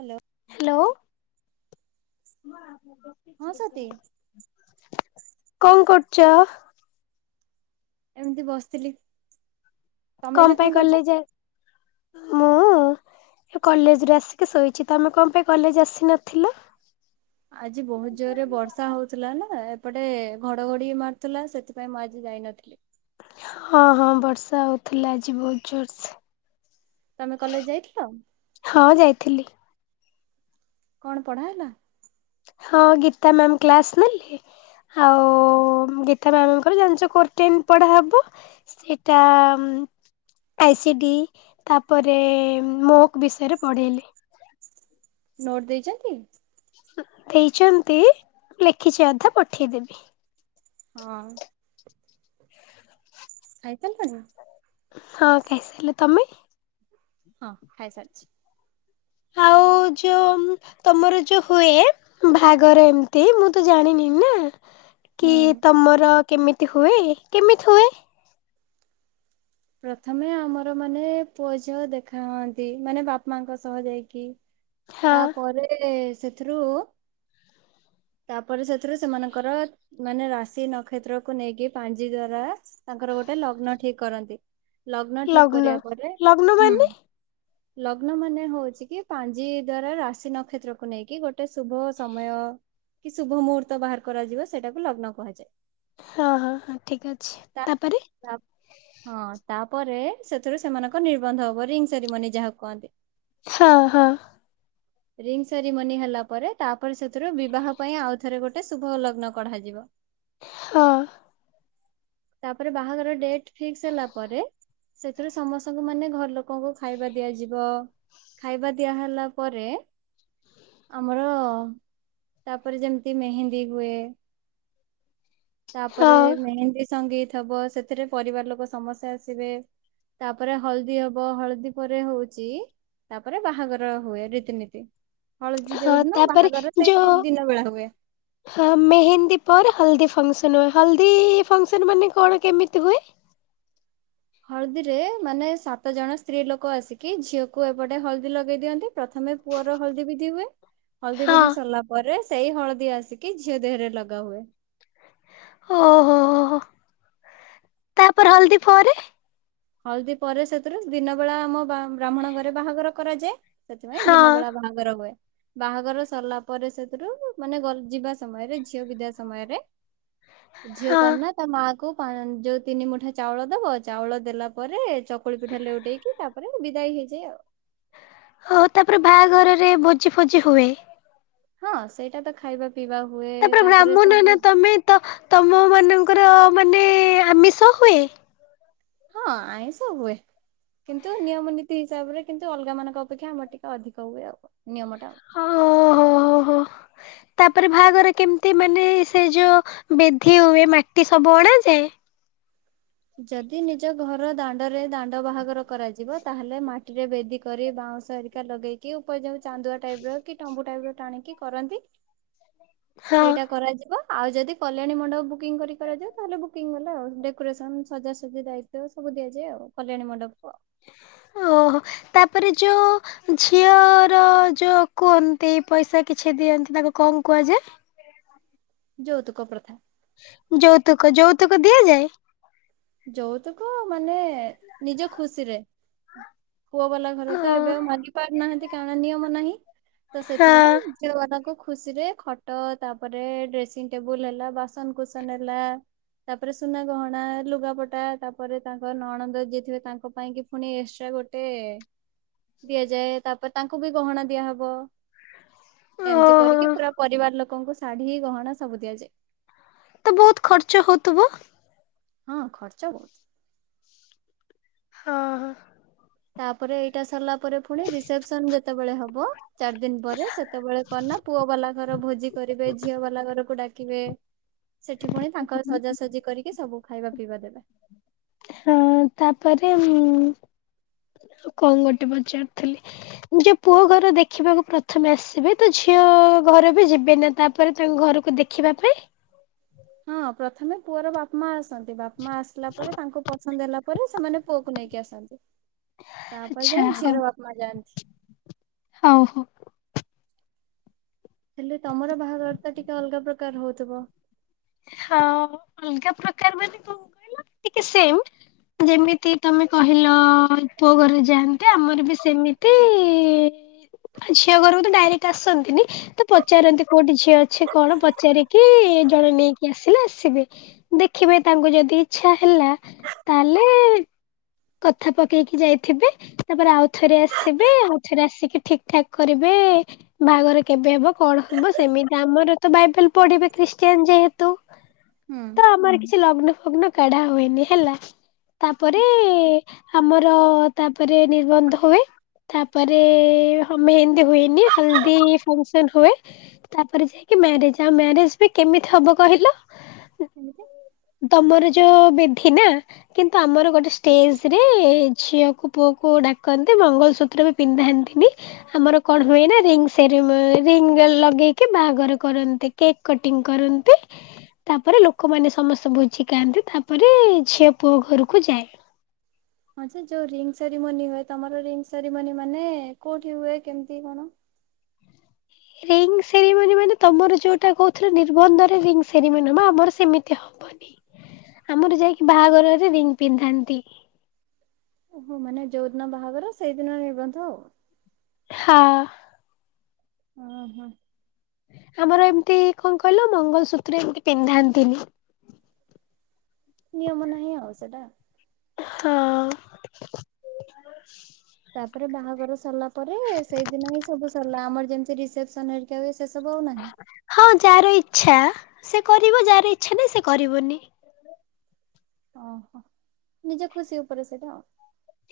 Hello. Hello. ହଁ ସତୀ କଣ କରୁଚ? ଏମତି ବସଥିଲି। କଣପାଇଁ କଲେଜ ଯା [inaudible] ହଁ ଏ କଲେଜରୁ ଆସିକି ଶୋଇଛି ତମେ କଣ ପାଇଁ କଲେଜ ଆସିନଥିଲ? ଆଜି ବହୁତ ଜୋରରେ ବର୍ଷା ହଉଥିଲା ନା ଏପଟେ ଘଡଘଡି ମାରଥିଲା ସେଥିପାଇଁ ମୁଁ ଆଜି ଯାଇନଥିଲି। ହଁ ହଁ ବର୍ଷା ହଉଥିଲା ଆଜି ବହୁତ ଜୋରସେ। ତମେ କଲେଜ ଯାଇଥିଲ? ହଁ ଯାଇଥିଲି। କଣ ପଢାହେଲା? ହଁ ଗୀତା ମ୍ୟାମ କ୍ଲାସ ନେଲେ। ଆଉ ଗୀତା ମ୍ୟାମଙ୍କର ଜାଣିଛ କୋର୍ଟେନ୍ ପଢ଼ାହବ। ସେଟା ଉଁ। ଆଇ ସି ଡି ତାପରେ ମୋକ୍ ବିଷୟରେ ପଢ଼େଇଲେ। ନୋଟ୍ ଦେଇଚନ୍ତି? ଦେଇଚନ୍ତି ଲେଖିଛି ଅଧା ପଠେଇଦେବି। ହଁ। ଖାଇସାରିଲଣି ନା? ହଁ ଖାଇସାଇଲି ତମେ? ହଁ ଖାଇସାରିଛି। ଆଉ ଯୋଉ। ତମର ଯୋଉ ହୁଏ ବାହାଗର ଏମତି ମୁଁ ତ ଜାଣିନି ନା। କି ହୁଁ ତମର କେମିତି ହୁଏ କେମିତି ହୁଏ? ପ୍ରଥମେ ଆମର ମାନେ ପୁଅ ଝିଅ ଦେଖା ହଅନ୍ତି ମାନେ ବାପା ମାଆଙ୍କ ସହ ଯାଇକି। ହଁ ତାପରେ ସେଥିରୁ। ତାପରେ ସେଥିରୁ ସେମାନଙ୍କର ମାନେ ରାଶି ନକ୍ଷେତ୍ରକୁୁ ନେଇକି ପାଞ୍ଜି ଦ୍ଵାରା। ତାଙ୍କର ଗୋଟେ ଲଗ୍ନ ଠିକ କରନ୍ତି ଲଗ୍ନ ଠିକ କରିବା ପରେ ଲଗ୍ନ ହୁଁ। ମାନେ ଲଗ୍ନ ମାନେ ହଉଛି କି ପାଞ୍ଜି ଦ୍ଵାରା ରାଶି ନକ୍ଷେତ୍ରକୁୁ ନେଇକି ଗୋଟେ ଶୁଭ ସମୟ। କି ଶୁଭ ମୁହୂର୍ତ୍ତ ବାହାର କରାଯିବ ସେଟାକୁ ଲଗ୍ନ କୁହାଯାଏ। ହଁ ହଁ ହଁ ଠିକ ଅଛି ତାପରେ? ତାପ ହଁ ତାପରେ ସେଥିରୁ ସେମାନଙ୍କ ନିର୍ବନ୍ଧ ହବ ରିଙ୍ଗ ସେରିମନି ଯାହା କହନ୍ତି। ହଁ ହଁ। ରିଙ୍ଗ ସେରିମନି ହେଲାପରେ ତାପରେ ସେଥିରୁ ବିବାହ ପାଇଁ ଆଉଥରେ ଗୋଟେ ଶୁଭଲଗ୍ନ କଢାଯିବ। ହଁ। ତାପରେ ବାହାଘର ଡେଟ୍ ଫିକ୍ସ ହେଲା ପରେ। ସେଥିରୁ ସମସ୍ତଙ୍କୁ ମାନେ ଘରଲୋକଙ୍କୁ ଖାଇବା ଦିଆଯିବ। ଖାଇବା ଦିଆହେଲା ପରେ। ଆମର ତାପରେ ଯେମତି ମେହେନ୍ଦୀ ହୁଏ। ତାପରେ ହଁ ମେହେନ୍ଦୀ ସଙ୍ଗୀତ୍ ହବ ସେଥିରେ ପରିବାରଲୋକ ସମସ୍ତେ ଆସିବେ। ତାପରେ ହଳଦୀ ହବ ହଳଦୀ ପରେ ହଉଛି ତାପରେ ବାହାଘର ହୁଏ ରୀତିନୀତି ହଳଦୀ ହଁ ଯୋଉଦିନ ତାପରେ ବାହାଘର ସେଇ ଯୋଉ ଦିନ ବେଳା ହୁଏ। ହଁ ମେହେନ୍ଦୀ ପରେ ହଳଦୀ ଫଙ୍କସନ ହୁଏ। ହଳଦୀ ଫଙ୍କସନ ମାନେ କଣ କେମିତି ହୁଏ? ହଳଦୀରେ ମାନେ ସାତ ଜଣ ସ୍ତ୍ରୀ ଲୋକ ଆସିକି ଝିଅକୁ ଏପଟେ ହଳଦୀ ଲଗେଇ ଦିଅନ୍ତି ପ୍ରଥମେ ପୁଅର ହଳଦୀ ବିଧି ହୁଏ। ହଳଦୀ ହଁ ବିଧି ସରିଲା ପରେ ସେଇ ହଳଦୀ ଆସିକି ଝିଅ ଦେହରେ ଲଗା ହୁଏ। ଓହୋ ହୋ ତାପରେ ହଳଦୀ ଫରେ ହଳଦୀ ପରେ ସେଥିରୁ ଦିନ ବେଳା ଆମ ବ୍ରାହ୍ମଣ ଘରେ ବାହାଘର କରାଯାଏ। ସେଥିପାଇଁ ହଁ ଦିନ ବେଳା ବାହାଘର। ର ହୁଏ। ବାହାଘର ସରିଲା ପରେ ସେଥିରୁ ମାନେ ଗ ଯିବା ସମୟରେ ଝିଅ ବିିଧା ସମୟରେ ଝିଅ ହଁ କନ ନା ତା ମା କୁ ଯୋଉ ତିନି ମୁଠା ଚାଉଳ ଦବ ଚାଉଳ ଦେଲା ପରେ ଚକୁଳି ପିଠା ଲେଉଟେଇକି ତାପରେ ବିଦାୟ ହେଇଯାଏ ଆଉ। ହଉ ତାପରେ ବାହାଘରରେ ଭୋଜି ଫୋଜି ହୁଏ। ହଁ ସେଇଟା ତ ଖାଇବା ପିଇବା ହୁଏ ତାପରେ ବ୍ରାହ୍ମଣ ନା ସବୁ ତମେ ତ ତମ ମାନଙ୍କର ମାନେ ଆମିଷ ହୁଏ। ହଁ ଆଇଁଷ ହୁଏ। କିନ୍ତୁ ନିୟମ ନୀତି ହିସାବରେ କିନ୍ତୁ ଅଲଗା ମାନଙ୍କ ଅପେକ୍ଷା ଆମର ଟିକେ ଅଧିକ ହୁଏ ଆଉ ନିୟମ ଟା। ହଁ ହୋ ହ ହୋ। ତାପରେ ବାହାଘର କେମିତି ମାନେ ସେ ଯୋଉ ବେଧି ହୁଏ ମାଟି ସବୁ ଅଣାଯାଏ। ଯଦି ନିଜ ଘର ଦାଣ୍ଡରେ ଦାଣ୍ଡ ବାହାଘର କରାଯିବ ତାହେଲେ ମାଟିରେ ବେଦି କରି ବାଉଁଶ ହେରିକା ଲଗେଇକି ଉପ ଯାଉ ଚାନ୍ଦୁଆ ଟାଇପ ର କି ଟମ୍ବୁ ଟାଇପ ର ଟାଣିକି କରନ୍ତି ହଁ ସେଇଟା କରାଯିବ। ଆଉ ଯଦି କଲ୍ୟାଣୀ ମଣ୍ଡପ ବୁକିଂ କରି କରାଯିବ ତାହେଲେ ବୁକିଂ ଗଲା ଆଉ ଡେକୋରେସନ ସଜାସଜି ଦାୟିତ୍ଵ ସବୁ ଦିଆଯାଏ ଆଉ କଲ୍ୟାଣୀ ମଣ୍ଡପକୁ ଆଉ। ଓହୋ ତାପରେ ଯୋ ଝିଅର ଯୋଉ କୁହନ୍ତି ପଇସା କିଛି ଦିଅନ୍ତି ତାଙ୍କୁ କଣ କୁହାଯାଏ? ଯୌତୁକ ପ୍ରଥା। ଯୌତୁକ। ଯୌତୁକ ଦିଆଯାଏ? ଯୌତୁକ ମାନେ ନିଜ ଖୁସିରେ। ପୁଅ ବାଲା ଘର ତ ହଁ ଏବେ ଆଉ ମାଗି ପାରୁନାହାନ୍ତି କାରଣ ନିୟମ ନାହିଁ ତ ସେଥିପାଇଁ। ହଁ ଝିଅମାନଙ୍କୁ ଖୁସି ରେ ଖଟ ତାପରେ ଡ୍ରେସିଂ ଟେବୁଲ ହେଲା ବାସନକୁସନ ହେଲା। ତାପରେ ସୁନା ଗହଣା ଲୁଗା ପଟା ତାପରେ ତାଙ୍କ ନଣନ୍ଦ ଯିଏ ଥିବେ ତାଙ୍କ ପାଇଁ କି ପୁଣି ଏକ୍ସଟ୍ରା ଗୋଟେ ଦିଆଯାଏ। ତାପରେ ତାଙ୍କୁ ବି ଗହଣା ଦିଆହବ। ଏମିତି ଓହୋ କରିକି ପୁରା ପରିବାର ଲୋକଙ୍କୁ ଶାଢ଼ୀ ଗହଣା ସବୁ ଦିଆଯାଏ। ତ ବହୁତ ଖର୍ଚ୍ଚ ହଉଥିବ। ହଁ ଖର୍ଚ୍ଚ ବହୁତ। ହଁ। ତାପରେ ଏଇଟା ସରିଲା ପରେ ପୁଣି ରିସେପସନ ଯେତେବେଳେ ହବ ଚାରି ଦିନ ପରେ ସେତେବେଳେ କଣ ନା ପୁଅ ବାଲା ଘର ଭୋଜି କରିବେ ଝିଅ ବାଲା ଘରକୁ ଡାକି ବେ ସେଠି ପୁଣି ତାଙ୍କ ସଜାସଜି କରିକି ସବୁ ଖାଇବା ପିଇବା ଦେବେ। ହଁ ତାପରେ ଉ କଣ ଗୋଟେ ପଚାରୁଥିଲି। ନିଜ ପୁଅ ଘର ଦେଖିବାକୁ ପ୍ରଥମେ ଆସିବେ ତ ଝିଅ ଘର ବି ଯିବେ ନା ତାପରେ ତାଙ୍କ ଘରକୁ ଦେଖ ଖିବା ପାଇଁ। ହଁ ପ୍ରଥମେ ପୁଅର ବାପ ମା ଆସନ୍ତି ବାପ ମା ଆସିଲା ପରେ ତାଙ୍କୁ ପସନ୍ଦ ହେଲା ପରେ ସେମାନେ ପୁଅକୁ ନେଇକି ଆସନ୍ତି ତାପରେ ଆଚ୍ଛା ଯାଇ ହଉ ଝିଅର ବାପା ମା ଯାଆନ୍ତି। ହଉ ହଉ। ହେଲେ ତମର ବାହାଘରଟା ଟିକେ ଅଲଗା ପ୍ରକାର ହଉଥିବ। ହଁ ଅଲଗା ପ୍ରକାର ମାନେ କଣ କହିଲ ଟିକେ ସେମ୍ ଯେମିତି ତମେ କହିଲ ପୁଅ ଘରେ ଯାଆନ୍ତି ଆମର ବି ସେମିତି ଆଉ ଝିଅ ଘରକୁ ତ ଡାଇରେକ୍ଟ ଆସନ୍ତିନି ତ ପଚାରନ୍ତି କୋଉଠି ଝିଅ ଅଛି କଣ ପଚାରିକି ଏ ଜଣେ ନେଇକି ଆସିଲେ ଆସିବେ ଦେଖିବେ ତାଙ୍କୁ ଯଦି ଇଚ୍ଛା ହେଲା ତାହେଲେ କଥା ପକେଇକି ଯାଇଥିବେ ତାପରେ ଆଉଥରେ ଆସିବେ ଆଉଥରେ ଆସିକି ଠିକ୍ ଠାକ୍ କରିବେ ବାହାଘର କେବେ ହବ କଣ ହବ ସେମିତି ଆମର ତ ବାଇବେଲ ପଢିବେ ଖ୍ରୀଷ୍ଟିଆନ ଯେହେତୁ ହୁଁ ତ ଆମର କିଛି ଲଗ୍ନ ଫଗ୍ନ କାଢା ହୁଏନି ହେଲା ତାପରେ ଏ ଆମର ତାପରେ ନିର୍ବନ୍ଧ ହୁଏ ତାପରେ ହ ମେହେନ୍ଦୀ ହୁଏନି ହଲଦୀ ଫଙ୍କସନ ହୁଏ ତାପରେ ଯାଇକି ମ୍ୟାରେଜ ଆଉ ମ୍ୟାରେଜ ବି କେମିତି ହବ କହିଲ? କେମିତି? ତମର ଯୋଉ ବିଧି ନା କିନ୍ତୁ ଆମର ଗୋଟେ ଷ୍ଟେଜ ରେ ଝିଅକୁ ପୁଅକୁ ଡାକନ୍ତି ମଙ୍ଗଳସୂତ୍ର ପିନ୍ଧାନ୍ତିନି ଆମର କଣ ହୁଏ ନା ରିଙ୍ଗ୍ ସେରି ରିଙ୍ଗ୍ ଲଗେଇକି ବାହାଘର କରନ୍ତି। କେକ୍ କଟିଂ କରନ୍ତି ତାପରେ ଲୋକମାନେ ସମସ୍ତେ ଭୋଜି ଖାଆନ୍ତି ତାପରେ ଝିଅ ପୁଅ ଘରକୁ ଯାଏ। ହଁ ଯେ ଯୋଉ ରିଙ୍ଗ୍ ସେରିମନି ହୁଏ ତମର ରିଙ୍ଗ୍ ସେରିମନି ମାନେ କୋଉଠି ହୁଏ କେମିତି କଣ? ରିଙ୍ଗ୍ ସେରିମନି ମାନେ ତମର ଯୋଉଟା କହୁଥିଲ ନିର୍ବନ୍ଧରେ ରିଙ୍ଗ୍ ସେରିମନି ହବ ଆମର ସେମିତି ହ ଆମର ଯାଇକି ବାହାଘରରେ ରିଙ୍ଗ୍ ପିନ୍ଧାନ୍ତି। ଓହୋ ମାନେ ଯୋଉଦିନ ବାହାଘର ସେଇଦିନ ର୍ନିବନ୍ଧ ଆଉ। ହଁ ଓ ହ ଆମର ଏମିତି କଣ କହିଲ ମଙ୍ଗଳସୂତ୍ର ଏମିତି ପିନ୍ଧାନ୍ତିନି। ନିୟମ ନାହିିଁ ଆଉ ସେଟା। ହଁ ତାପରେ ବାହାଘର ସରିଲା ପରେ ସେଇଦିନ ହିଁ ସବୁ ସରିଲା ଆମର ଯେମତି ରିସେପସ୍ ଆମେରିକାରେ ସେସବୁ ଆଉ ନାହିଁ। ହଁ ଯାହାର ଇଚ୍ଛା ସେ କରିବ ଯାହାର ଇଚ୍ଛା ନାହିଁ ସେ କରିବନି। ଓହୋ! ନିଜ ଖୁସି ଉପରେ ସେଇଟା ଆଉ।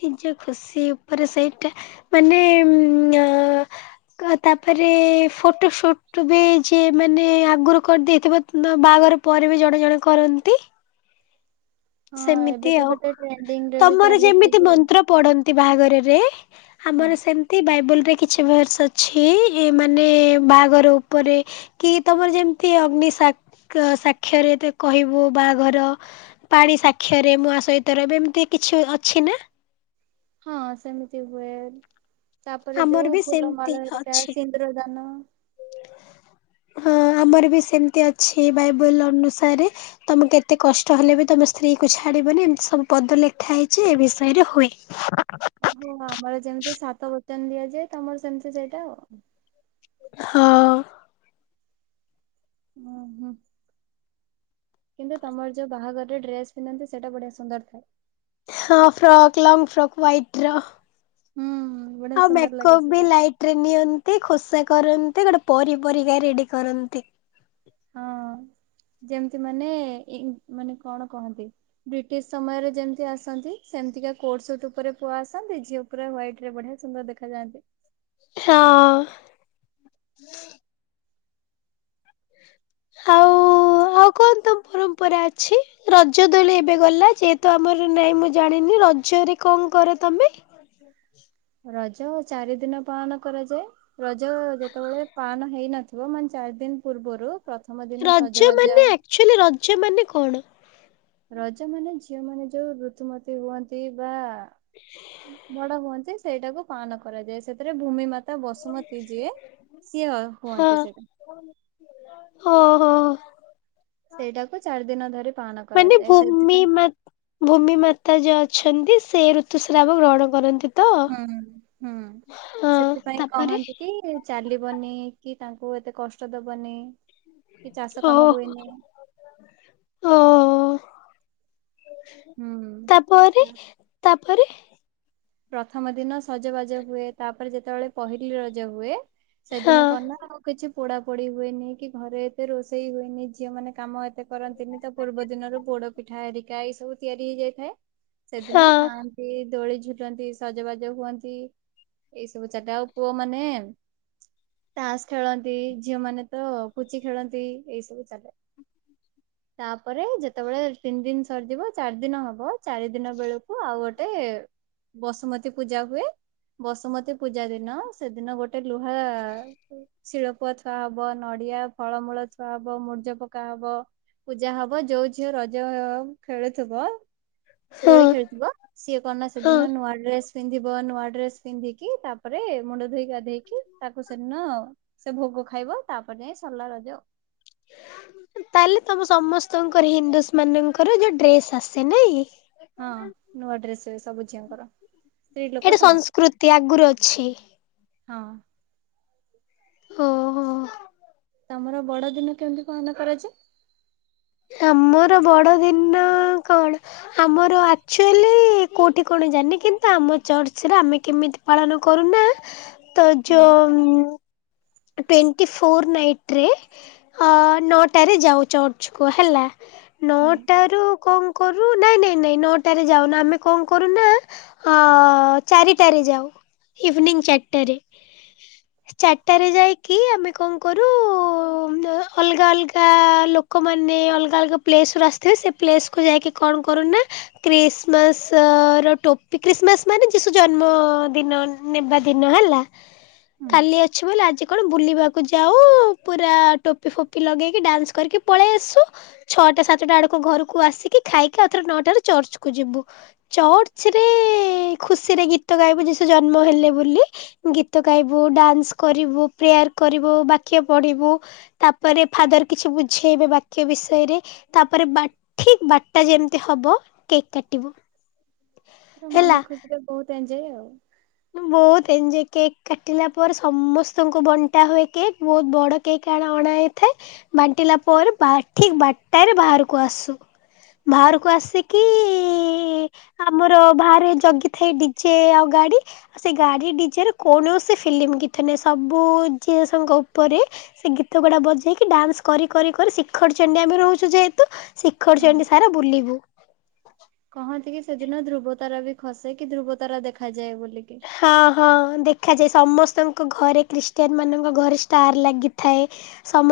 ନିଜ ଖୁସି ଉପରେ ସେଇଟା ମାନେ ଉଁ ଆ ତାପରେ ଫଟୋ ସୁଟ ବି ଯିଏ ମାନେ ଆଗରୁ କରିଦେଇଥିବ ତ ବାହାଘର ପରେ ବି ଜଣେ ଜଣେ କରନ୍ତି। ହଁ ଏବେ ସେମିତି ତ ଆଉ ଗୋଟେ ଟ୍ରେଣ୍ଡିଙ୍ଗରେ ବି ତମର ଚାଲିଛି ଯେମିତି ଯୋଉ ମନ୍ତ୍ର ପଢନ୍ତି ବାହାଘରରେ ହଁ ଆମର ସେମ୍ ତି ବାଇବେଲରେ କିଛି ଭର୍ସ ଅଛି ଇ ମାନେ ବାହାଘର ଉପରେ କି ତମର ଯେମିତି ଅଗ୍ନି ସାକ୍ ସାକ୍ଷରେ କହିବୁ ବାହାଘର ପାଣି ସାକ୍ଷରେ ମୁଁ ଆ ସହିତ ରହିବି ଏମିତି କିଛି ଅଛି ନା? ହଁ ସେମିତି ହୁଏ। ତାପରେ ଆମର ଯୋଉ ବି ସେମିତି ଫୁଲମାଳ ହେରିକା, ଅଛି। ସିନ୍ଦୁରଦାନ। ହଁ ଆମର ବି ସେମିତି ଅଛି ବାଇବଲ ଅନୁସାରେ ତମେ କେତେ କଷ୍ଟ ହେଲେ ବି ତମେ ସ୍ତ୍ରୀ କୁ ଛାଡିବନି ଏମିତି ସବୁ ପଦ ଲେଖା ହେଇଛି ଏ ବିଷୟରେ ହୁଏ। ଓହୋ ଆମର ଯେମିତି ସାତ ବଚନ ଦିଆଯାଏ ତମର ସେମିତି ସେଇଟା ଆଉ। ହଁ। ହୁଁ ହୁଁ। କିନ୍ତୁ ତମର ଯୋଉ ବାହାଘର ଡ୍ରେସ ପିନ୍ଧନ୍ତି ସେଟା ବଢିଆ ସୁନ୍ଦର ଥାଏ। ହଁ ଫ୍ରକ୍ ଲଙ୍ଗ ସବୁ ୱାଇଟ୍ ର। ହୁଁ। ବଢିଆ ଆଉ ସୁନ୍ଦର ମେକପ ଲାଗେ ବି ସେଇଟା। ଲାଇଟ୍ ତ୍ରୀନିଅନ୍ତି, ଖୋସା କରନ୍ତି ଗୋଟେ ପରି ପରିକା ରେଡି କରନ୍ତି। ହଁ ଯେମିତି ମାନେ ଇଙ୍ଗ ମାନେ କଣ କହନ୍ତି? ବ୍ରିଟିଶ ସମୟରେ ଯେମିତି ଆସନ୍ତି ସେମିତିକା କୋଟ ସୁଟ ଉପରେ ପୁଅ ଆସନ୍ତି। ଝିଅ ପୁରା ହ୍ୱାଇଟ ରେ ବଢିଆ ସୁନ୍ଦର ଦେଖାଯାନ୍ତି। ହଁ। ଆଉ ହଉ କୁହନ୍ତୁ ପରମ୍ପରା ଅଛି। ରଜ ଦୋଳି ଏବେ ଗଲା ଯେହେତୁ ଆମର ନାଇଁ ମୁଁ ଜାଣିନି ରଜରେ କଣ କର ତମେ? ରଜ ଚାରି ଦିନ ପାଳନ କରାଯାଏ। ରଜ ଯେତେବେଳେ ପାଳନ ହେଇନଥିବ ମାନେ ଚାରି ଦିନ ପୂର୍ବରୁ ପ୍ରଥମ ଦିନ ରଜ ସଜବାଜ ମାନେ ଆକ୍ଚୁଆଲି ରଜ ମାନେ କଣ? ରଜ ମାନେ ଝିଅ ମାନେ ଯୋଉ ଋତୁମତୀ ହୁଅନ୍ତି ବା ବଡ ହୁଅନ୍ତି ସେଇଟାକୁ ପାଳନ କରାଯାଏ। ସେଥିରେ ଭୂମି ମା ତା ବସୁମତୀ ଯିଏ ସିଏ ହୁଅନ୍ତି ସେଇଟା। ହଁ ହଁ। ସେଇଟାକୁ ଚାରି ଦିନ ଧରି ପାଳନ ମାନେ କରାଯାଏ ଭୂମି ସେଥିପାଇଁ ମା ଭୂମି ମାତା ଯିଏ ଅଛନ୍ତି ସେ ଋତୁସ୍ରାବ ଗ୍ରହଣ କରନ୍ତି। ତ? ହୁଁ ହୁଁ ହଁ ସେଥିପାଇଁ ତାପରେ କହନ୍ତି କି ଚାଲିବନି କି, ତାଙ୍କୁ ଏତେ କଷ୍ଟ ଦବନି, କି ଚାଷ କାମ ହୁଏନି। ଓହୋ। ହୁଁ ହୁଁ। ତାପରେ ତାପରେ ପ୍ରଥମ ଦିନ ସଜବାଜ ହୁଏ। ତାପରେ ଯେତେବେଳେ ପହଲି ରଜ ହୁଏ ହଁ ସେଦିନ କଣ ନା ଆଉ କିଛି ପୋଡ଼ାପୋଡ଼ି ହୁଏନି, କି ଘରେ ଏତେ ରୋଷେଇ ହୁଏନି, ଝିଅମାନେ କାମ ଏତେ କରନ୍ତିନି। ତା ପୂର୍ବ ଦିନରୁ ପୋଡ଼ ପିଠା ହେରିକା ଏଇ ସବୁ ତିଆରି ହେଇଯାଇଥାଏ। ସେଦିନ ହଁ ଖାଆନ୍ତି ଦୋଳି ଝୁଲି ନ୍ତି ସଜବାଜ ହୁଅନ୍ତି ଏଇ ସବୁ ଚାଲେ। ଆଉପୁଅ ମାନେ ତାସ ଖେଳନ୍ତି, ଝିଅ ମାନେ ତ ପୁଚି ଖେଳନ୍ତି ଏଇ ସବୁ ଚାଲେ। [inaudible] ତାପରେ ଯେତେବେଳେ ତିନି ଦିନି ସରିଯିବ ଚାରି ଦିନ ହବ ଚାରି ଦିନ ବେଳକୁ ଆଉ ଗୋଟେ ବସୁମତୀ ପୂଜା ହୁଏ। ବସୁମତୀ ପୂଜା ଦିନ ସେଦିନ ଗୋଟେ ଲୁହା ଶିଳପୁଆ ଥୁଆ ହବ, ନଡିଆ ଫଳମୂଳ ଥୁଆ ହବ, ମୂର୍ଜ ପକା ହବ ପୂଜା ହବ। ଯୋଉ ଝିଅ ରଜ ଖେଳୁଥିବ ହଁ ଦୋଳି ଖେଳୁଥିବ ସିଏ କଣନା ସେ ହଁ। ନୂଆ ଡ୍ରେସ୍ ପିନ୍ଧିବ ନୂଆ ଡ୍ରେସ୍ ପିନ୍ଧିକି ତାପରେ ମୁଣ୍ଡ ଧୋଇ ଗାଧେଇକି ତାକୁ ସେଦିନ ସେ ଭୋଗ ଖାଇବ ତାପରେ ଯାଇ ସରିଲା ରଜ। ତାହେଲେ ତମ ସମସ୍ତଙ୍କର ହିନ୍ଦୁସ୍ ମାନଙ୍କର ଯୋଉ ଡ୍ରେସ୍ ଆସେ ନାଇଁ କି? ହଁ ନୂଆ ଡ୍ରେସେସ୍ ସବୁ ଝିଅଙ୍କର। ସ୍ତ୍ରୀ ଲୋକ ଏଟା ସମସ୍ତେ ସଂସ୍କୃତି ଆଗରୁ ଅଛି। ହଁ। ଓ ହୋ। ତମର ବଡ ଦିନ କେମିତି ପାଳନ କରାଯାଏ? ଆମର ବଡ ଦିନ କଣ? ଆମର ଆକ୍ଚୁଆଲି କୋଉଠି କଣ ଜାଣିନି କିନ୍ତୁ ଆମ ଚର୍ଚ୍ଚରେ ଆମେ କେମିତି ପାଳନ କରୁନା, ତ ହୁଁ ଯଉମ୍-ମ୍ ଟ୍ୱେଣ୍ଟି ଫୋର୍ ନାଇଟ୍ ରେ। ହଁ ନଅଟାରେ ଯାଉ ଚର୍ଚ୍ଚ କୁ ହେଲା ହୁଁ ନଅଟା ରୁ କଣ କରୁ ନାଇଁ- ନାଇଁ- ନାଇଁ ନଅଟାରେ ଯାଉନା ଆମେ କଣ କରୁନା। ହ-ଅ-ଅ ଚାରିଟାରେ ଯାଉ ଇଭିନିଂ ଚାରିଟାରେ। ଟାରେ ଯାଇକି ଆମେ କଣ କରୁ ଉ-ଉ-ଉ-ଉ ଅଲଗା ଅଲଗା ଲୋକମାନେ ଅଲଗା ଅଲଗା ପ୍ଲେସ୍ରୁ ଆସିଥିବେ, ସେ ପ୍ଲେସ୍କୁ ଯାଇକି କଣ କରୁନା। ଖ୍ରୀଷ୍ଟମାସ୍ ର ଟୋପି ଖ୍ରୀଷ୍ଟମାସ୍ ମାନେ ଯିସୁ ଜନ୍ମ ଦିନ ନେବା ଦିନ ହେଲା। [inaudible] ହୁଁ। କାଲି ଅଛ୍ କହିଲେ ଆଜି କଣ ବୁଲିବାକୁ ଯାଉ ପୁରା ଟୋପି ଫୋପି ଲଗେଇକି ଡ୍ୟାନ୍ସ୍ କରିକି ପଳେଇ ଆସୁ। ଛଅଟା ସାତଟା ଆଡକୁ ଘରକୁ ଆସିକି ଖାଇକି ଆଉଥରେ ନଅଟାରେ ଚର୍ଚ୍ଚକୁୁ ଯିବୁ। ଚର୍ଚ୍ଚ ରେ ଖୁସିରେ ଗୀତ ଗାଇବୁ ଯିଶୁ ଜନ୍ମ ହେଲେ ବୋଲି। ଗୀତ ଗାଇବୁ ଡାନ୍ସ୍ କରିବୁ, ପ୍ରେୟାର କରିବୁ, ବାକ୍ୟ ପଢିବୁ। ତାପରେ ଫାଦର୍ କିଛି ବୁଝେଇବେ ବାକ୍ୟ ବିଷୟରେ। ତାପରେ ବା ଠିକ୍ ବାର୍ ଟା ଯେମିତି ହବ କେକ୍ କାଟିବୁ। ମନ ଖୁସିରେ ବହୁତ୍ କତାଇଜାଏ ଆଉ। ବୋହୁତ୍ ଏଜ୍ କେକ୍ କାଟିଲା ପରେ ସମସ୍ତଙ୍କୁ ବଣ୍ଟା ହୋଇକି ବୋହୁତ୍ ବଡ। କେହି କାଣ ଅଣା ହୋଇଥାଏ ବାଣ୍ଟିଲା ପରେ ବା ଠିକ୍ ବାରଟାରେ ବାହାରକୁ ଆସୁ। ବାହାରକୁ ଆସିକି-ଇ-ଇ-ଇ-ଇ-ଇ ଆମର ବାହାରେ ଜଗି ଥାଏ ଡିଜେ ଆଉ ଗାଡି। ସେ ଗାଡି ଡିଜର କୌଣସି ଫିଲ୍ମି କିଥନ ସବୁ ଜିନଷଙ୍କ ଉପରେ ସେ ଗୀତ ଗୁଡ଼ା ବଜେଇକି ଡ୍ୟାନ୍ସ କରି କରି କରି ଶିଖରଚଣ୍ଡୀ ଆମେ ରହୁଛୁ ଯେହେତୁ। ଶିଖରୁ ସେ ହୁଁ। ଏ ସାରା ବୁଲିବୁ। କହନ୍ତି କି ସେଦିନ ଧ୍ରୁବତାରା ବି ଖ। ସେ କି ଧ୍ରୁବତାରା ଦେଖାଯାଏ ବୋଲିକି ହଁ -ହଁ ଦେଖାଯାଏ ସମସ୍ତଙ୍କ ଘରେ ଖ୍ରୀଷ୍ଟିଆନ୍ ମାନଙ୍କ ଘରେ ଷ୍ଟାର୍ ଲାଗିଥାଏ। ସମସ୍